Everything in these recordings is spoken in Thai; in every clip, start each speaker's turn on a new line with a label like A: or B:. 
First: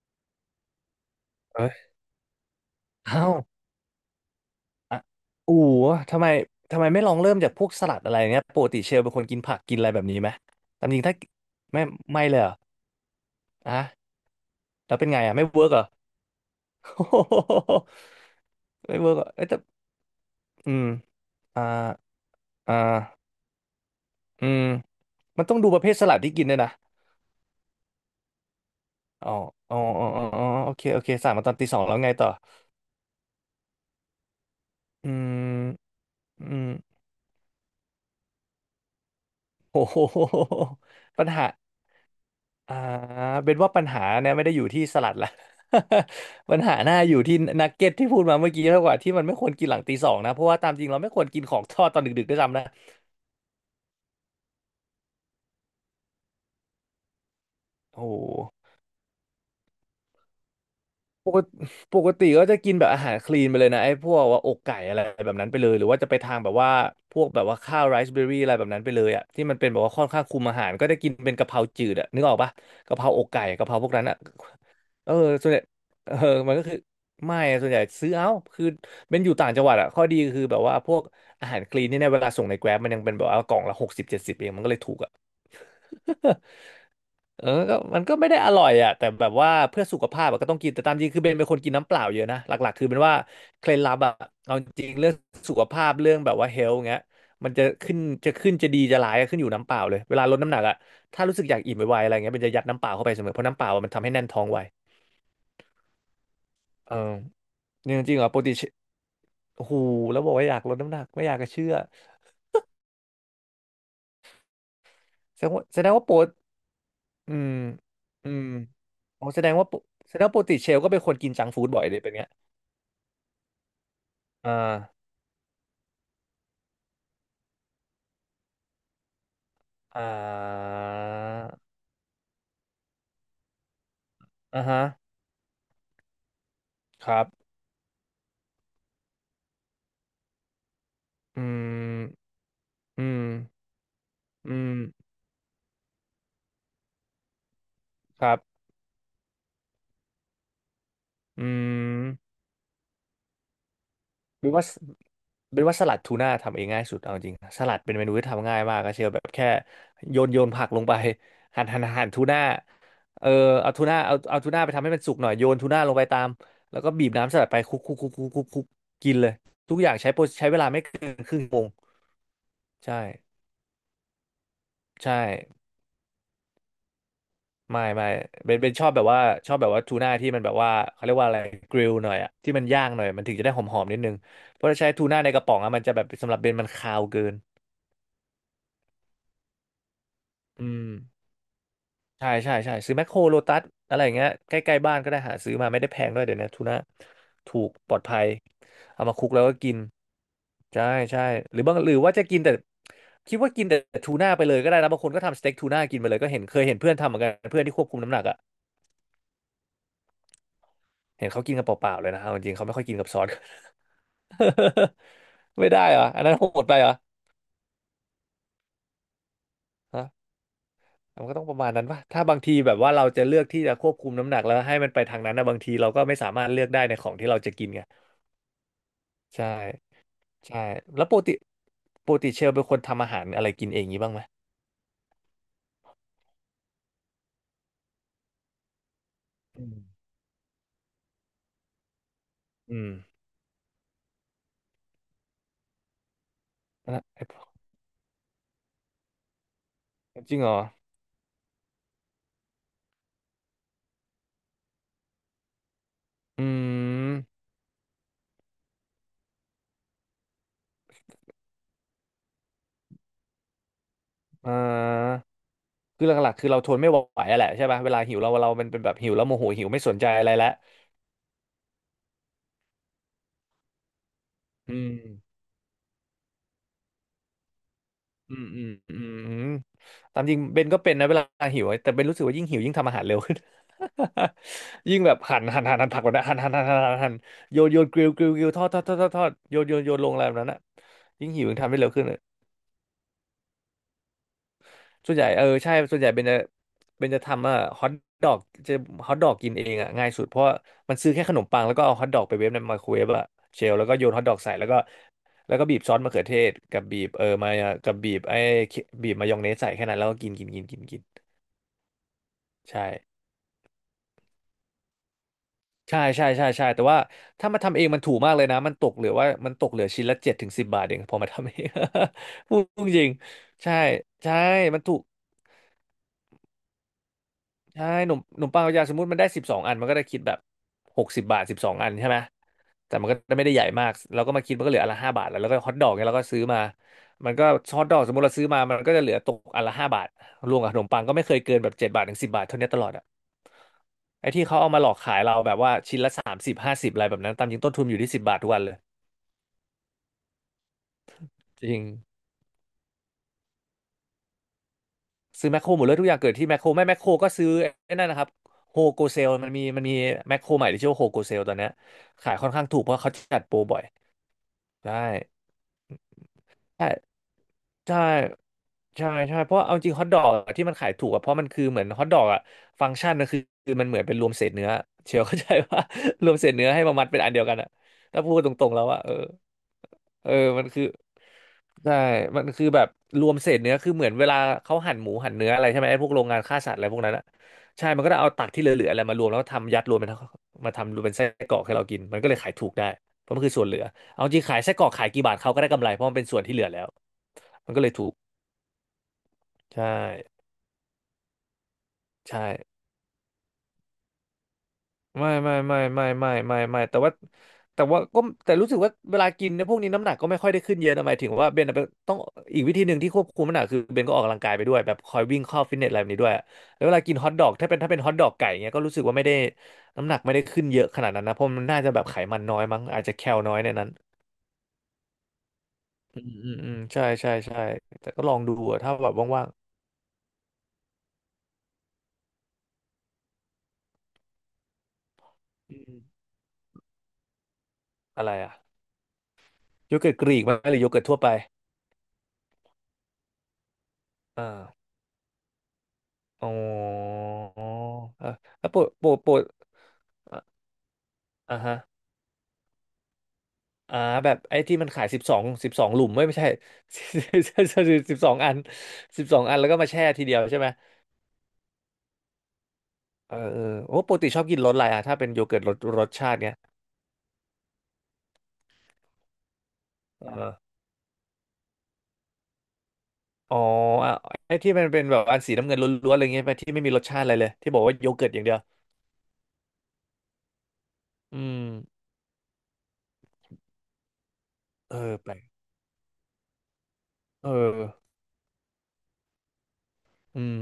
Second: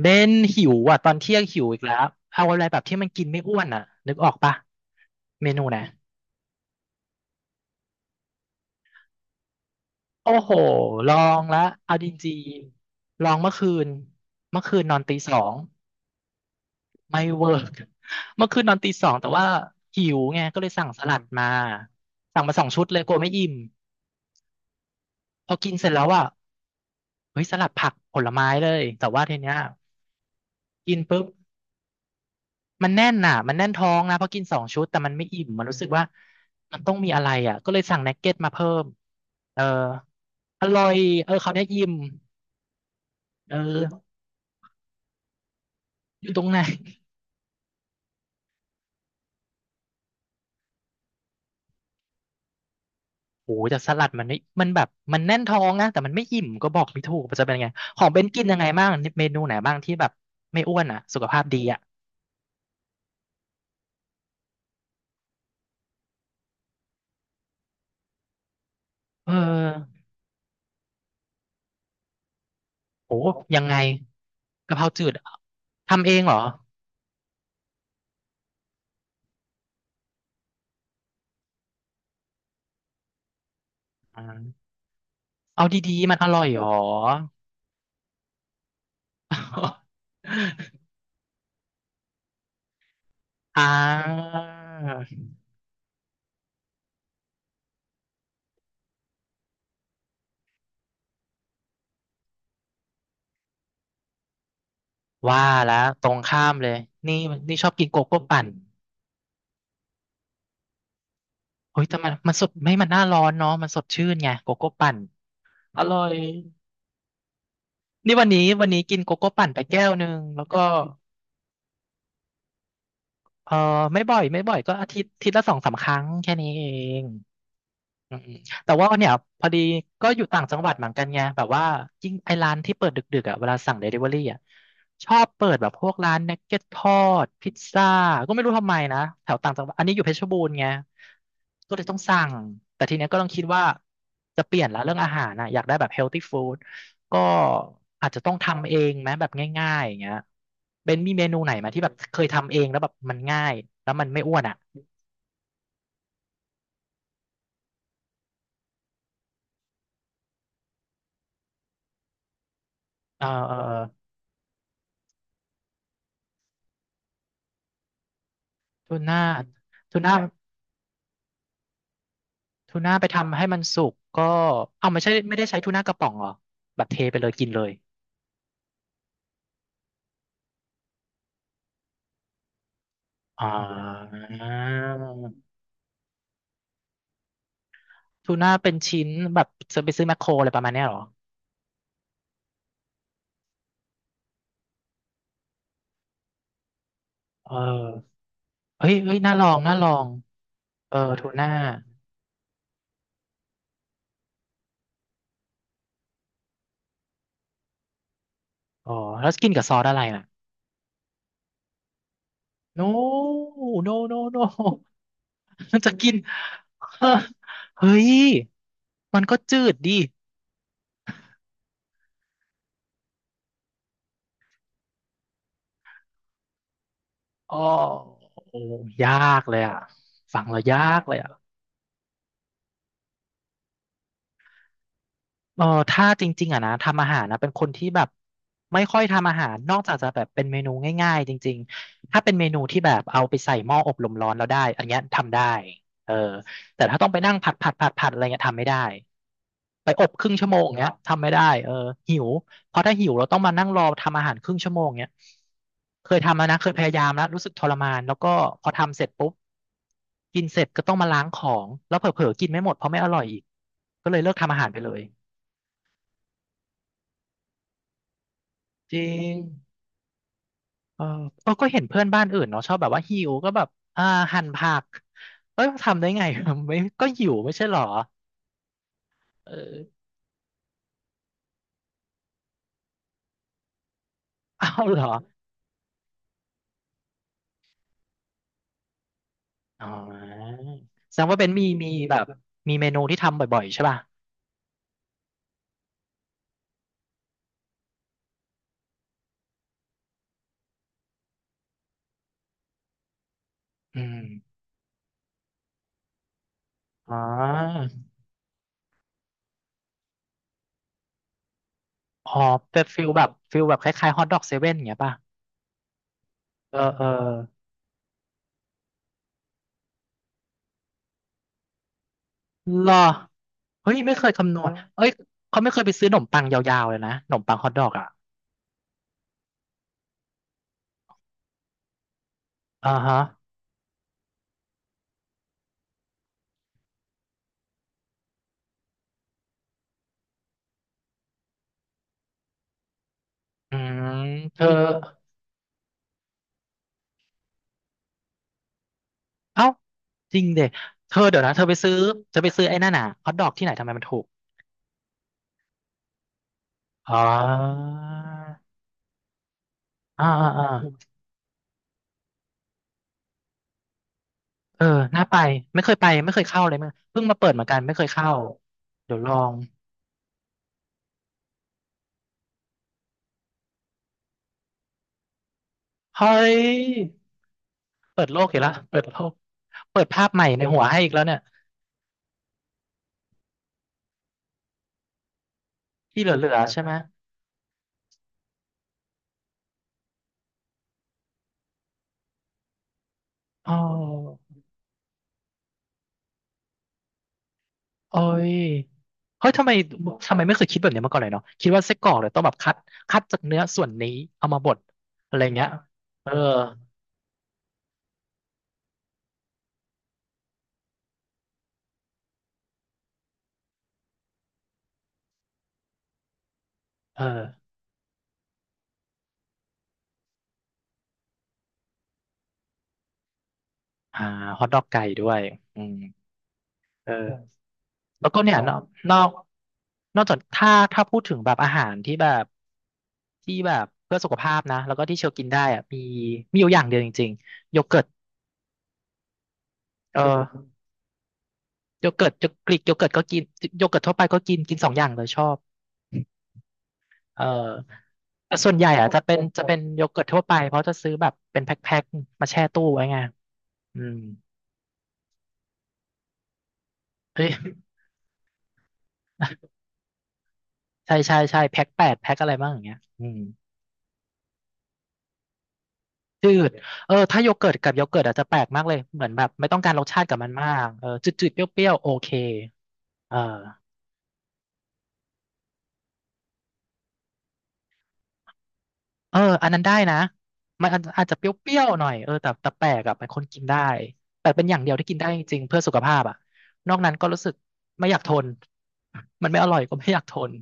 A: เบนหิวอ่ะตอนเที่ยงหิว
B: เอ้
A: อีกแล้
B: ย
A: วเอาอะไรแบบที่มันกิ
B: อ้า
A: น
B: ว
A: ไม่อ้วนอ่ะนึกออกปะ
B: อ่ะ
A: เม
B: อู๋
A: นูนะ
B: ทำไมทำไมไม่ลองเริ่มจากพวกสลัดอะไรเงี้ยปกติเชลเป็นคนกินผักกินอะไรแบบนี้ไหม
A: โอ้โห
B: ตามจริง
A: ล
B: ถ้า
A: องละ
B: ไม่
A: เอาจ
B: ไม่
A: ริ
B: เล
A: ง
B: ยเหรอ
A: ๆลองเมื่อคื
B: อ่ะ
A: นเมื่อคืนน
B: แล้
A: อ
B: ว
A: น
B: เป็น
A: ตี
B: ไง
A: ส
B: อ่ะ
A: อ
B: ไม่
A: ง
B: เวิร์กเหรอ
A: ไม่เวิร์ก เมื่อคืนนอนตี
B: ไม่
A: สอ
B: เวิ
A: ง
B: ร์กเหร
A: แต่
B: อเอ้
A: ว่า
B: ยแต่
A: หิวไงก็เล
B: อื
A: ยสั่
B: ม
A: งสลัดมา
B: อ่า
A: สั่งมาสอง
B: อ่
A: ชุดเลยกลัว
B: า
A: ไม่อิ่ม
B: อืมมัน
A: พ
B: ต้
A: อ
B: องดู
A: กิน
B: ประ
A: เส
B: เภ
A: ร็จ
B: ท
A: แล้
B: ส
A: ว
B: ลัด
A: อ่ะ
B: ที่กินด้วยนะ
A: เฮ้ยสลัดผักผลไม้เลยแต่ว่า
B: อ๋อ
A: ทีเนี้ย
B: อ๋ออ๋ออ๋ออ๋อโอเค
A: กิน
B: โอเค
A: ปุ๊บ
B: สั่งมาตอนตีสองแล้วไงต่อ
A: มันแน่นน่ะมันแน่นท้องนะเพราะกินสองชุดแต่
B: อื
A: มันไม่อิ่มมั
B: ม
A: นรู้สึกว่า
B: อืม
A: มันต้องมีอะไรอ่ะก็เลยสั่งนักเก็ตมาเพิ่มเออ
B: โอ้โห
A: อร่อย
B: ปั
A: เอ
B: ญ
A: อ
B: หา
A: เขาวเนี้ยอิ่ม
B: อ่า
A: เอ
B: เป็นว่าปัญหา
A: อ
B: เนี่ยไม่ได้อยู่ที่สลัดละ
A: อยู่ตรง
B: ปั
A: ไหน
B: ญหาหน้าอยู่ที่นักเก็ตที่พูดมาเมื่อกี้มากกว่าที่มันไม่ควรกินหลังตีสองนะเพราะว่าตามจริงเราไม่ควรกินของทอดตอนดึกๆด้วยซ้ำนะ
A: โอ้โหแต่สลัดมันไม่มันแบบมันแน่นท้องนะแต่มันไม่อิ่มก็บอกไม่ถูกมันจะเป็นไงขอ
B: โอ้
A: ง
B: โ
A: เบนกินยังไง
B: ห
A: บ้างเมนูไหนบ้างที่แบบไม่อ้วนอ่ะสุข
B: ปก
A: ภาพ
B: ติ
A: ดีอ่ะ
B: ปกติก็จะกินแบบอาหารคลีนไปเลยนะไอ้พวกว่าอกไก่อะไรแบบนั้นไปเลยหรือว่าจะไปทางแบบว่าพวกแบบว่าข้าวไรซ์เบอร์รี่อะไรแบบนั้นไปเลยอ่ะ
A: เออ
B: ที่มันเป็นแบบว่าค่อนข้างคุมอาหารก็จะกินเป็นกะเพราจืดอ่ะนึกออกปะกะเพรา
A: โอ้
B: อกไก่
A: ยัง
B: กะเพ
A: ไง
B: ราพวกนั้นอ่ะ
A: กะเพราจื
B: เออ
A: ด
B: ส่วนใหญ่
A: ทำ
B: เอ
A: เอ
B: อ
A: งเหรอ
B: มันก็คือไม่ส่วนใหญ่ซื้อเอาคือเป็นอยู่ต่างจังหวัดอ่ะข้อดีคือแบบว่าพวกอาหารคลีนนี่เนี่ยเวลาส่งในแกร็บมันยังเป็นแบบว่ากล่องละ6070เองมั
A: อ่า
B: นก็เลยถูกอ่ะ
A: เอาดีๆมันอร่อยเหรอ
B: เออก็มันก็ไม่ได้อร่อยอ่ะแต่แบบว่าเพื่อสุขภาพอะก็ต้องกิน แต่ ตามจริงคือเบนเป็นคนกินน้ำเปล่าเยอะนะหลักๆคือเป็นว่า
A: อ่
B: เคล็ดลับอะ
A: า
B: เอาจริงเรื่องสุขภาพเรื่องแบบว่าเฮลท์เงี้ยมันจะขึ้นจะขึ้นจะดีจะร้ายอะขึ้นอยู่น้ำเปล่าเลยเวลาลดน้ำหนักอะถ้ารู้สึกอยากอิ่มไวๆอะไรเงี้ยเบนจะยัดน้ำเปล่าเข้าไปเสมอเพราะน้ำเปล่าอะมันทำให้แน่นท้องไว
A: ว่าแล้วตรงข้ามเลย
B: เออ
A: นี่นี่ชอบกิน
B: จ
A: โก
B: ริงจริ
A: โก้
B: งเหรอป
A: ปั่
B: ก
A: น
B: ติเชโอ้โหแล้วบอกว่าอยากลดน้ำหนักไม่อยากจะเชื่อ
A: เฮ้ยแต่มันมันสดไม่มันหน้าร้อนเนาะมันสดชื่นไงโกโก้ปั่น
B: แสดงว่าแส
A: อ
B: ดง
A: ร่อ
B: ว่าโป
A: ย
B: รดอืม
A: นี่วัน
B: อื
A: นี้
B: ม
A: วันนี้กินโก
B: อ๋อ
A: โก้ปั่นไปแก้วหนึ่
B: แส
A: ง
B: ดงว่าป
A: แล้
B: ก
A: ว
B: ติ
A: ก็
B: เชลก็เป็นคนกินจังก์ฟู้ดบ่อยเลยเป็นเงี้ย
A: เออไม่บ่อยไม่
B: อ่
A: บ่อยก็อาทิ
B: า
A: ตย์อาทิตย์ละสองสามครั้งแค่นี้เอง อืมอืมแต่ว่าเนี่ยพอดี
B: อ่
A: ก็อยู่ต่างจังหวัด
B: า
A: เหมือนกันไงแบบว่ายิ่งไอ้ร้านที่เปิดดึกๆอ่ะเวลาสั่งเดลิเวอรี่อ่ะ
B: อ่าฮะ
A: ชอบเปิดแบบพวกร้านนักเก็ตทอ
B: ครับ
A: ดพิซซ่าก็ไม่รู้ทำไมนะแถวต่างจังหวัดอันนี้อยู่เพชรบูรณ์ไง
B: อื
A: ก็เลยต้อง
B: ม
A: สั่งแต่ที
B: อื
A: เนี้ยก็
B: ม
A: ต้องคิดว่าจะ
B: อื
A: เปลี่ยนละเรื่องอา
B: ม
A: หารนะอยากได้แบบเฮลตี้ฟู้ดก็อาจจะ
B: ค
A: ต้อ
B: รั
A: ง
B: บ
A: ทำเองไหมแบบง่ายๆอย่างเงี้ยเบนมีเมนูไห
B: อื
A: นไหมที่แบบเคย
B: ม
A: ทำเองแล้วแบบมันง่ายแล้วมันไม่อ้วน
B: เป็น
A: อ่ะ
B: ว่าเป็นว่าสลัดทูน่าทำเองง่ายสุดเอาจริงสลัดเป็นเมนูที่ทำง่ายมากก็เชียวแบบแค่โยนโยนผักลงไป หั่นหั่นหั่นทูน่า
A: เอ
B: เอ
A: อ
B: อ
A: เออเอ
B: เอา
A: อ
B: ทูน่าเอาทูน่าไปทำให้มันสุกหน่อยโยนทูน่าลงไปตามแล้วก็บีบน้ำสลัดไปคลุกคลุกคลุกคลุกคลุกคลุก
A: ทู
B: กิน
A: น่า
B: เลยทุกอย่าง
A: ทู
B: ใช้
A: น่า
B: โปรใช้เวลาไม่เกินครึ่งชั่วโมง
A: ทูน่า
B: ใช่
A: ไปทำให้มันสุกก็เอาไม่ใช่
B: ใช่
A: ไม่ได้ใช้ทูน่ากระป๋องเหรอแบบเทไปเลยกินเลย
B: ไม่ไม่เป็นชอบแบบว่าทูน่าที่มันแบบว่าเขาเรียกว่าอะไรกริลหน่อยอะที่มันย่างหน่อยมันถึงจะ
A: อ่
B: ได้หอมๆนิดนึง
A: า
B: เพราะถ้าใช้ทูน่าในกระป๋องอะมันจะแบบสำหรับเบนมันคาวเกิน
A: ทูน่าเป็นชิ้นแบบจะไปซื้อแมคโครอะไรป
B: อื
A: ระมาณเนี้ย
B: ม
A: เหรอ
B: ใช่ใช่ใช่ซื้อแมคโครโลตัสอะไรอย่างเงี้ยใกล้ๆบ้านก็ได้หาซื้อมาไม่ได้แพงด้วยเดี๋ยวนี้ทูน่า
A: เอ
B: ถูกปลอด
A: อ
B: ภัย
A: เฮ้ย
B: เอา
A: เฮ้
B: มา
A: ย
B: คลุก
A: น่า
B: แล้
A: ล
B: ว
A: อ
B: ก็
A: ง
B: กิ
A: น่า
B: น
A: ลอง
B: ใช่
A: เออ
B: ใช่
A: ทูน่า
B: หรือบางหรือว่าจะกินแต่คิดว่ากินแต่ทูน่าไปเลยก็ได้นะบางคนก็ทำสเต็กทูน่ากินไปเลยก็เห็นเคยเห็นเพื่อนทำเหมือนกันเพื่อนที่ควบคุมน้ำหนักอะ
A: อ๋อแล้วกินกับซอสอะไรน่ะ
B: เห็นเขากินกันเปล่าๆเลยนะเอาจริงๆเขาไม่
A: โน
B: ค่อยกินกับซอส
A: โนโนโน
B: ไม่
A: มั
B: ได้
A: น จะ
B: เหรอ
A: กิน
B: อันนั้นโหดไปเหรอ
A: เฮ้ยมันก็จืดดิ
B: ฮะมันก็ต้องประมาณนั้นป่ะถ้าบางทีแบบว่าเราจะเลือกที่จะควบคุมน้ำหนักแล้วให้มันไปทางนั้นนะบางทีเราก็ไม่สามารถเลือกได้ในของที่เราจะ
A: อ๋อ
B: กินไง
A: โอ้ยาก
B: ใช่
A: เลยอ่ะฟังแล้ว
B: ใช่
A: ยาก
B: แล้ว
A: เล
B: ป
A: ย
B: ก
A: อ่ะ
B: ติปกติเชลเป็นคนทำอาหารอะไรกินเองงี้บ้างไหม
A: เออถ้าจริงๆอ่ะนะทำอาหารนะเป็นคนที่แบบไม่ค่อยทำอาหาร
B: อื
A: น
B: ม
A: อกจากจะแบบเป็นเมนูง่ายๆจริงๆถ้าเป็นเมนูที่
B: อืม
A: แบบเอาไปใส่หม้ออบลมร้อนแล้วได้อันเนี้ยทำได้เออแต่ถ้า
B: นะ
A: ต้องไป
B: ไอ้
A: นั่
B: พ
A: ง
B: วก
A: ผัดผัดผัดผัดอะไรเงี้ยทำไม่ได้ไปอบครึ่
B: จ
A: ง
B: ริง
A: ชั่
B: เหร
A: วโม
B: อ
A: งเงี้ยทำไม่ได้เออหิวเพราะถ้าหิวเราต้องมานั่งรอทำอาหารครึ่งชั่วโมงเงี้ยเคยทำ
B: อื
A: แล้วนะเคยพยายา
B: ม
A: มแล้วรู้สึกทรมานแล้วก็พอทำเสร็จปุ๊บกินเสร็จก็ต้องมาล้างของแล้วเผลอๆกินไม่หมดเพราะไม่อร่อยอีกก็เลยเลิก
B: อ่
A: ทำอาหารไปเลย
B: าคือหลักๆคือเราทนไม่ไหวอะแหละใช่ป่ะเวลาหิวเรามันเป็นแบ
A: จ
B: บ
A: ริ
B: หิวแล้วโม
A: ง
B: โหหิวไม่สนใจอะไรแล้ว
A: เออเออก็เห็นเพื่อนบ้านอื่นเนาะชอบแบบว่าหิวก็แบบ อ่าหั่นผั
B: อื
A: ก
B: ม
A: เอ้ยทำได้ไง ไม่ก็หิวไม่ใช่เหรอ
B: อืมอืมอืมอืม
A: เออ
B: ตามจริงเบนก็เป็นนะเวลาหิวแต่เบนรู้สึกว่ายิ่งหิวยิ่งทำอาหารเร็วขึ้น
A: เอา เห
B: ยิ่
A: ร
B: ง
A: อ
B: แบบหั่นหั่นหั่นหั่นผักแบบนั้นหั่นหั่นหั่นหั่นหั่นหั่นโยนโยนกริลกริลกริลทอดทอดทอดทอดทอดโยนโยน
A: อ๋
B: โยนลงอะไรแบบนั้น
A: อ
B: อ่ะ
A: แสด
B: ยิ่
A: ง
B: ง
A: ว่า
B: หิ
A: เป็
B: ว
A: น
B: ยิ่ง
A: มี
B: ทำได้เร็
A: มี
B: วขึ้น
A: แบบมีเมนูที่ทำบ่อยๆใช่ป่ะ
B: ส่วนใหญ่เออใช่ส่วนใหญ่เป็นจะทำอ่ะฮอทดอกจะฮอทดอกกินเองอ่ะง่ายสุดเพราะว่ามันซื้อแค่ขนมปังแล้วก็เอาฮอทดอกไปเวฟในไมโครเวฟอ่ะเชลแล้วก็
A: อื
B: โยน
A: ม
B: ฮอทดอกใส่แล้วก็บีบซอสมะเขือเทศกับบีบ
A: อ๋
B: มายอง
A: อ
B: กับเคบีบมายองเนสใส่แค่นั้นแล้วก็กินกินกินกินกิน
A: อ๋อเป็น
B: ใช่
A: ฟิลแบบฟิลแบบคล้ายๆฮอทดอกเซเว่นอย่างเงี้ยป่ะ
B: ใช่ใช่ใช่ใช่
A: เออ
B: แต่ว่า
A: เออ
B: ถ้ามาทำเองมันถูกมากเลยนะมันตกเหลือว่ามันตกเหลือชิ้นละ7 ถึง 10 บาทเองพอมาทำเอง พูด
A: เหรอ
B: จริงใช่
A: เฮ้ยไม่เคย
B: ใช่
A: คำนวณ
B: มันถูก
A: เอ้ยเขาไม่เคยไปซื้อขนมปังยาวๆเลยนะขนมปังฮอทด
B: ใช่
A: อกอ่ะ
B: หนุ่มหนุ่มปังกับยางสมมติมันได้สิบสองอันมันก็ได้คิดแบบ60 บาทสิบสองอันใช่ไหม
A: อ่า
B: แต่มัน
A: ฮะ
B: ก็ไม่ได้ใหญ่มากเราก็มาคิดมันก็เหลืออันละห้าบาทแล้วแล้วก็ฮอทดอกเนี่ยเราก็ซื้อมามันก็ฮอทดอกสมมติเราซื้อมามันก็จะเหลือตกอันละห้าบาทรวมกับขนมปังก็ไม่เคยเกินแบบ7 บาท ถึง 10 บาทเท่านี้ตลอดอะ
A: อืม
B: ไอ้ที่เขา
A: เธอ
B: เอามาหลอกขายเราแบบว่าชิ้นละ30 50อะไรแบบนั้นตามจริงต้นทุนอยู่ที่สิบบาททุกวันเลย
A: เอ้าจริงเด็เธอเดี๋ยวนะเธอ
B: จ
A: ไป
B: ริง
A: ซื้อเธอไปซื้อไอ้นั่นน่ะฮอทดอกที่ไหนทำไมมันถูก
B: ซื้อแมคโครหมดเลยทุกอย่างเกิดที่แมคโครไม่แมคโคร
A: อ๋อ
B: ก็ซื้อไอ้นั่นนะครับโฮโกเซลมันมี
A: อ่า
B: แมคโค
A: อ่า
B: รให
A: อ่า
B: ม่ที่ชื่อว่าโฮโกเซลตอนเนี้ยขายค่อนข้างถูกเพราะเขาจัดโปรบ่อย
A: เออ
B: ได้
A: น่าไปไม่เคยไปไม่เคยเข้าเลย
B: ใช่
A: มั้งเพิ่งมาเปิดเหมือนกันไม่
B: ใช่
A: เคยเข้า
B: ใช่
A: เดี๋ยวลอ
B: ใช่เพ
A: ง
B: ราะเอาจริงฮอทดอกที่มันขายถูกอะเพราะมันคือเหมือนฮอทดอกอะฟังก์ชันนะคือมันเหมือนเป็นรวมเศษเนื้อเชียว เข้าใจว่า
A: เฮ้
B: รวมเศษ
A: ย
B: เนื้อให้มามัดเป็นอันเดียวกันอะ
A: เปิ
B: ถ้า
A: ด
B: พู
A: โล
B: ด
A: ก
B: ต
A: อีก
B: ร
A: แล้
B: ง
A: ว
B: ๆแล้ว
A: เปิ
B: อะ
A: ด
B: เออ
A: โลกเปิดภา
B: เอ
A: พ
B: อ
A: ใหม่ใน
B: มัน
A: หั
B: คื
A: ว
B: อ
A: ให้อีกแล้วเนี่ย
B: ใช่มันคือแบบรวมเศษเนื้อคือเหมือนเวลาเขาหั่นหมูหั่นเนื้ออะไรใช่ไหมไอ้พวกโร
A: ที่
B: ง
A: เห
B: งาน
A: ลือ
B: ฆ่าสั
A: ๆ
B: ตว์
A: ใช่
B: อะไร
A: ไหม
B: พวกนั้นอะใช่มันก็ได้เอาตักที่เหลือๆอะไรมารวมแล้วทำยัดรวมเป็นมาทำรวมเป็นไส้กรอกให้เรากินมันก็เลยขายถูกได้เพราะมันคือส่วน
A: อ๋อ
B: เหลือเอาจริงขายไส้กรอกขายกี่บาทเขาก็ได้กำไรเพราะมันเป็นส่วนที่เหลือแล้วมันก็เลยถูก
A: โอ้ยเฮ้ยทำไม
B: ใช่
A: ทำไมไม่เคยคิดแบบนี้มาก่อนเลยเนาะคิดว่าไส้กรอกเนี่ยต้อง
B: ใช่
A: แบบคัดคัดจากเนื้อส่วนนี้เอามาบด
B: ไม่
A: อะไร
B: ไม่
A: เงี้ย
B: ไม่ไม่
A: เอ
B: ไม่
A: อ
B: ไม่ไม่แต่ว่าก็แต่รู้สึกว่าเวลากินเนี่ยพวกนี้น้ำหนักก็ไม่ค่อยได้ขึ้นเยอะนะหมายถึงว่าเบนอะเป็นต้องอีกวิธีหนึ่งที่ควบคุมน้ำหนักคือเบนก็ออกกำลังกายไปด้วยแบบคอยวิ่งเข้าฟิตเนสอะไรแบบนี้ด้วยแล้วเวลากิน
A: เออ
B: ฮอทดอกถ้าเป็นฮอทดอกไก่เงี้ยก็รู้สึกว่าไม่ได้น้ำหนักไม่ได้ขึ้นเยอะขนาดนั้นนะเพราะมันน่าจะแบบไขมันน้อยมั้งอาจจะแคลน้อยในนั้น
A: อ่าฮอทดอกไก่ด้วย อืม
B: อืมอืมอืมใช่
A: เออ
B: ใช่ใช่แต่ก็
A: แล้
B: ล
A: ว
B: อ
A: ก็
B: งดู
A: เนี่ย
B: อะถ้าแบ
A: น
B: บ
A: อก
B: ว่าง
A: นอกจากถ้าพูดถึงแบบอาหารที่แบบที่แบบเพื่อสุขภาพนะแล้วก็ที่เชลกินได้
B: ๆอื
A: อะ
B: ม
A: มีอยู่อย่างเดียวจริงๆโยเกิร์ต
B: อะไรอะโยเกิร์ต
A: เอ
B: กรีกไหม
A: อ
B: หรือโยเกิร์ตทั่วไป
A: โยเกิร์ตกรีกโยเกิร์ตก็กินโยเกิร์ตทั่วไปก็
B: อ่
A: กินกิน
B: า
A: สองอย่างเลยชอบ
B: อ๋อ
A: เออ
B: เออ
A: แต่
B: แล้
A: ส่
B: ว
A: วน
B: ป
A: ให
B: ก
A: ญ่
B: ป
A: อ่ะ
B: ก
A: จะ
B: ป
A: เป็น
B: ก
A: จะเป็นโยเกิร์ตทั่
B: อ่ะ
A: วไปเพราะจะซื้อแบบเป็
B: อ่า
A: นแพ
B: ฮะ
A: ็คๆมาแช่ตู้ไว้ไง
B: อ่า
A: อืม
B: แบบไอ้ที่มันขายสิบสองสิบสองหลุมไม่ไม่ใช่
A: เฮ้ย
B: สิบสองอัน12 อันแล้วก็มาแช่ทีเดียวใช่ไหม
A: ใช่ใช่ใช่แพ็คแปดแพ็คอะไรบ้างอย่างเงี้ยอื
B: เอ
A: ม
B: อเออโอ้ปกติชอบกินรสอะไรอ่ะถ้าเป็นโยเกิร์ตรสชาติ
A: จื
B: เนี้ย
A: ดเออถ้าโยเกิร์ตกับโยเกิร์ตอาจจะแปลกมากเลยเหมือนแบบไม่ต้องการรสชาติกับ
B: เอ
A: มัน
B: อ
A: มากเออจืดๆเปรี้ยวๆโอเคเออ
B: อ๋ออ่ะไอ้ที่มันเป็นแบบอันสีน้ำเงินล้วนๆอะไรเงี้ยไปที่ไม่มีรสชาติอะไรเลยที่บอกว่าโยเกิร์ตอย่างเดียว
A: เอออันนั้นได้นะมันอาจจะ
B: อื
A: เปร
B: ม
A: ี้ยวๆหน่อยเออแต่แปลกอะเป็นคนกินได้แต่เป็นอย่างเดีย
B: เอ
A: วที่
B: อ
A: กินได้
B: แปล
A: จ
B: ก
A: ริงๆเพื่อสุขภาพอะนอกนั้นก็รู้
B: เอ
A: สึ
B: อ
A: กไม่อยากทนมันไม่อร่อยก็ไม่อยากท
B: อื
A: น
B: ม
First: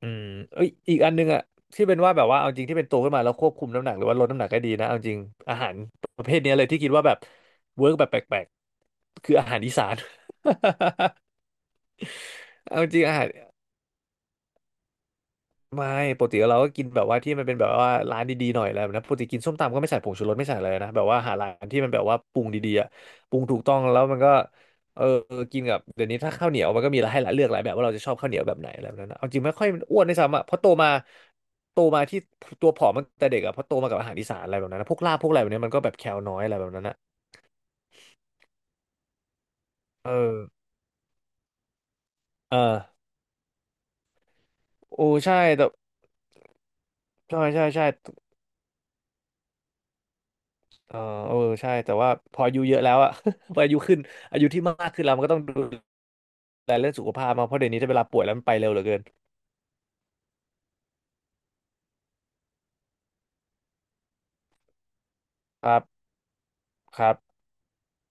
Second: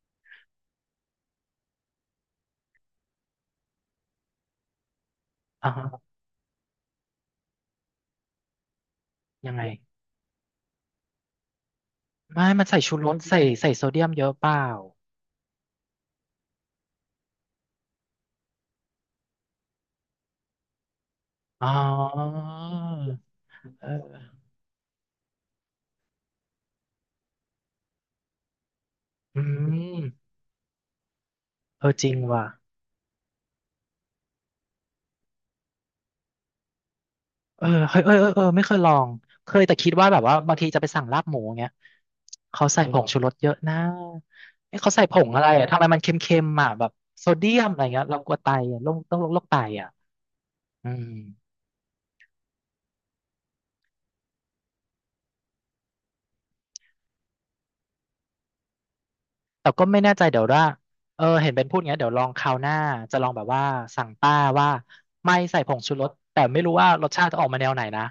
B: อืมเอ้ยอีกอันนึงอะที่เป็นว่าแบบว่าเอาจริงที่เป็นโตขึ้นมาแล้วควบคุมน้ำหนักหรือว่าลดน้ำหนักก็ดีนะเอาจริงอา
A: อ่า
B: หาร
A: ฮะ
B: ประเภทเนี้ยเลยที่คิดว่าแบบเวิร์กแบบแปลกๆ คืออา
A: ยัง
B: หาร
A: ไง
B: อีสาน
A: ไม่มันใส่
B: เอา
A: ชู
B: จริง
A: ร
B: อา
A: ส
B: หาร
A: ใส่โซเดียมเยอะเปล่า
B: ไม่ปกติเราก็กินแบบว่าที่มันเป็นแบบว่าร้านดีๆหน่อยอะไรแล้วนะปกติกินส้มตำก็ไม่ใส่ผงชูรสไม่ใส่อะไรนะแบบว่าหาร้า
A: อ๋
B: น
A: อ
B: ที่มันแบบว่าปรุงดีๆอะปรุงถูกต้อง
A: เอ
B: แล้วมันก็
A: อ
B: เออกินกับเดี๋ยวนี้ถ้าข้าวเหนียวมันก็มีให้เลือกหลายแบบว่าเราจะชอบข้าวเหนียวแบบไหนอะไรแบบนั้นนะเอาจ
A: อื
B: ริงไม่ค่อยอ้วนด้วย
A: ม
B: ซ้ำอะเพราะโตมาโต
A: เออ
B: มา
A: จริง
B: ที่
A: ว่ะ
B: ตัวผอมตั้งแต่เด็กอะเพราะโตมากับอาหารอีสานอะไรแบบนั้นนะพวกลาบพวกอะไรแบบนี้มันก็แบบแคลน้อยอะไรแบบนั้นนะ
A: เออเฮ้ยเออเออเออไม่เคยลองเคยแต่คิดว่า
B: เอ
A: แบบว่า
B: อ
A: บางทีจะไปสั่งลาบหมูเงี้ยเขาใส่ผ
B: เออ
A: งชูรสเยอะนะเอ้เขาใส่
B: โอ้
A: ผง
B: ใช่
A: อะไร
B: แต่
A: อะทำไมมันเค็มๆอ่ะแบบโซ
B: ใช่
A: เดีย
B: ใช่
A: มอะไร
B: ใช่
A: เงี้ยเรากลัวไตอะโรคต้องโรคไตอ่ะอื
B: เออ
A: ม
B: เออใช่ แต่ว่าพออายุเยอะแล้วอะ พออายุขึ้น อายุที่มากขึ้นแล้วมันก็ต้องดูแลเรื่องสุขภาพมากเพราะเดี๋ยวนี้ถ้าเวลาป่วยแล้วมันไปเร็วเหลือเกิน
A: แต่ก็ไม่แน่ใจเดี๋ยวว่าเออเห็นเป็นพูดอย่างเงี้ยเดี๋ยวลองคราวหน้าจะลองแบบว่าสั่งป้าว่าไม่ใส่
B: ค
A: ผ
B: รั
A: งชูร
B: บ
A: สแต่ไม่รู้ว่า
B: ค
A: รส
B: รับ
A: ชาติจะออกมาแนวไหนนะ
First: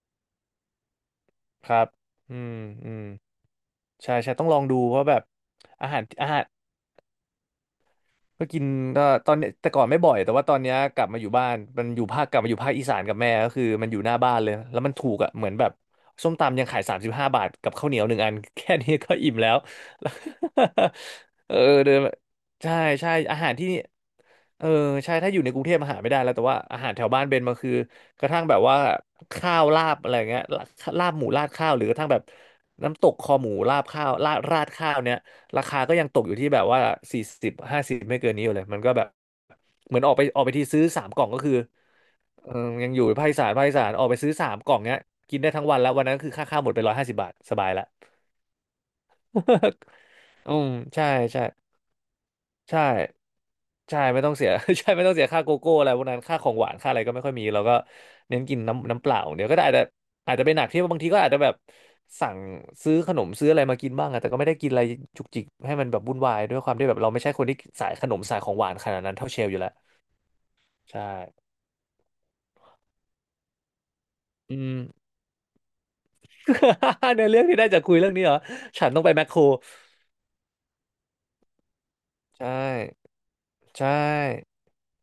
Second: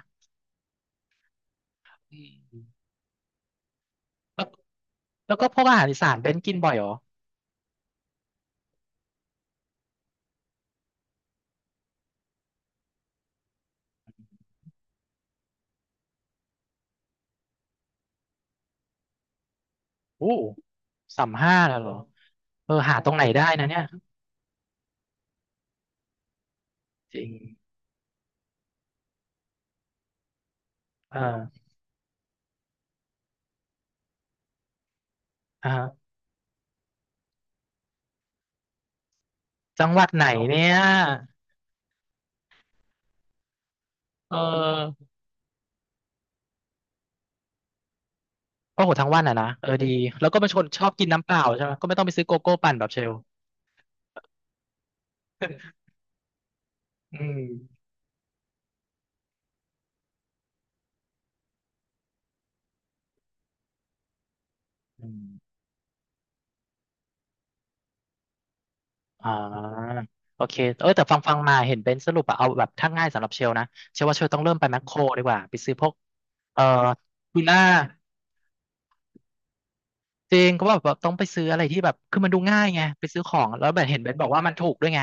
B: ครับ
A: อื
B: อืม
A: ม
B: อืมใช่ใช่
A: แล้
B: ต้อ
A: ว
B: งลองดูว่าแบบ
A: แล้วก็พวกอาหา
B: อา
A: รอี
B: หาร
A: สานเบ
B: อา
A: น
B: หาร
A: กินบ่อยเหรอ
B: ก็กินก็ตอนเนี้ยแต่ก่อนไม่บ่อยแต่ว่าตอนเนี้ยกลับมาอยู่บ้านมันอยู่ภาคกลับมาอยู่ภาคอีสานกับแม่ก็คือมันอยู่หน้าบ้านเลยแล้วมันถูกอ่ะเหมือนแบบส้มตำยังขาย35 บาทกับข้าวเหนียวหนึ่งอัน แค่นี้ก็อิ่มแล้ว
A: อู้สาม
B: เอ
A: ห้า
B: อ
A: น่ะเหรอ
B: เดิน
A: เอ
B: ใช่
A: อหาตร
B: ใช่
A: งไหน
B: อา
A: ได้
B: หารที่
A: นะ
B: นี่
A: เนี่ย
B: เออใช่ถ้าอยู่ในกรุงเทพอาหารไม่ได้แล้วแต่ว่าอาหารแถว
A: จ
B: บ้า
A: ริ
B: น
A: ง
B: เบนมันคือกระทั่งแบบว่าข้าวลาบอะไรเงี้ยลาบ
A: เออ
B: หมูราดข้าวหรือกระทั่งแบบน้ำตกคอหมูราดข้าวราดข้าวเนี้ย รา
A: อ่า
B: คา
A: ฮะ
B: ก็ยังตกอยู่ที่แบบว่า40-50ไม่เกินนี้อยู่เลยมันก็แบบ
A: จัง
B: เหมื
A: ห
B: อน
A: วัด
B: ออก
A: ไห
B: ไป
A: น
B: ออกไป
A: เนี่
B: ที่
A: ย
B: ซื้อสามกล่องก็คือเออยังอยู่ภาคอีสานภาคอีสานออกไปซื้อ
A: เอ
B: สามกล่องเนี้
A: อ
B: ยกินได้ทั้งวันแล้ววันนั้นคือค่าข้าวหมดไป150 บาทสบายละ
A: โอ้โหทั้งวันอ่ะนะเออดีแล้วก็เป็ น
B: อื
A: คน
B: ม
A: ชอบกิ
B: ใช่
A: นน้ำเปล่า
B: ใช่
A: ใช่ไหมก็ไม่ต้องไปซื้อโกโก้ปั่น
B: ใช่
A: แบบเชล
B: ใช่ไม่ต้องเสีย ใช่ไม่ต้องเสียค่าโกโก้อะไรพวกนั้นค่าของหวานค่าอะไรก็
A: อื
B: ไม่ค่อย
A: ม
B: มีเราก็เน้นกินน้ำเปล่าเดี๋ยวก็ได้อาจจะเป็นหนักที่บางทีก็อาจจะแบบสั่งซื้อขนมซื้ออะไรมากินบ้างอะแต่ก็ไม่ได้กินอะไร
A: อื
B: จุ
A: ม
B: กจิกให้มันแบบวุ่นวายด้วยความที่แบบเราไม่ใช่คนที่สายขนมสายของหวานขนาดนั้น
A: อ่
B: เท่าเชลอยู่แล้ว
A: าโอเคเออแต่
B: ใช่
A: ฟังมาเห็นเบนซ์สรุปอะเอาแบบถ้าง่ายสำหรับเชลนะเชลว่าเชลต้องเริ่
B: อื
A: มไปแม
B: ม
A: คโครดีกว่าไปซื้อพวกเอ่อ
B: ใน
A: ทู
B: เรื่องที่
A: น่า
B: ได้จากคุยเรื่องนี้เหรอฉันต้องไปแมคโคร
A: จริงก็แบบว่าต้องไปซื้ออะไรที่แบบคือมันดู
B: ใช่
A: ง่ายไงไปซื้อของแล้วแบบ
B: ใช่
A: เห็นเบนซ์บอกว่ามันถูกด้วยไง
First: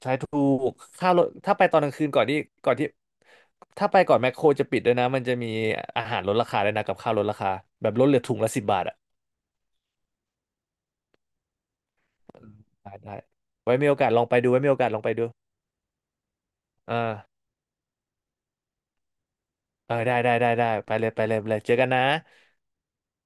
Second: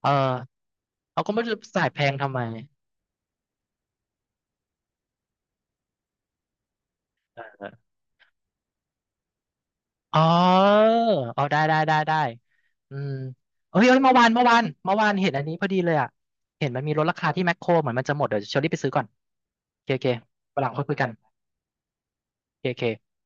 A: เอ
B: ใช่
A: อ
B: ถูกค่าร
A: เรา
B: ถ
A: ก็ไม่รู้
B: ถ้าไป
A: จะ
B: ตอน
A: จ่า
B: ก
A: ย
B: ลาง
A: แพ
B: คืน
A: ง
B: ก่อน
A: ทำ
B: ที่
A: ไม
B: ก่อนที่ ถ้าไปก่อนแมคโครจะปิดด้วยนะ มันจะมีอาหารลดราคาด้วยนะ กับข้าวลดราคาแบบลดเหลือถุงละสิบบาทอ่ะ
A: อ๋อเอาได้ได้ได้ได้
B: อืมได้
A: อืม
B: ได้ไว้
A: เอ้ย
B: มี
A: เอ้
B: โอ
A: ย
B: กาส
A: เมื่อ
B: ล
A: วา
B: อง
A: น
B: ไป
A: เมื่อ
B: ดู
A: วา
B: ไว้
A: น
B: มีโอกาส
A: เมื่อ
B: ลอง
A: วา
B: ไป
A: น
B: ดู
A: เห็นอันนี้พอดีเลยอ่ะเห็นมันมี
B: เอ
A: ลดราคา
B: อ
A: ที่แมคโครเหมือนมันจะหมดเดี๋ยวเชอรี่ไปซื้อก่อนโอเค
B: เออ
A: โอเค
B: ได้ได้ได้
A: วันห
B: ได้
A: ลังค่อย
B: ไป
A: คุย
B: เล
A: กัน
B: ยไปเลยไปเลยเจอกันนะ
A: โอเคโอเค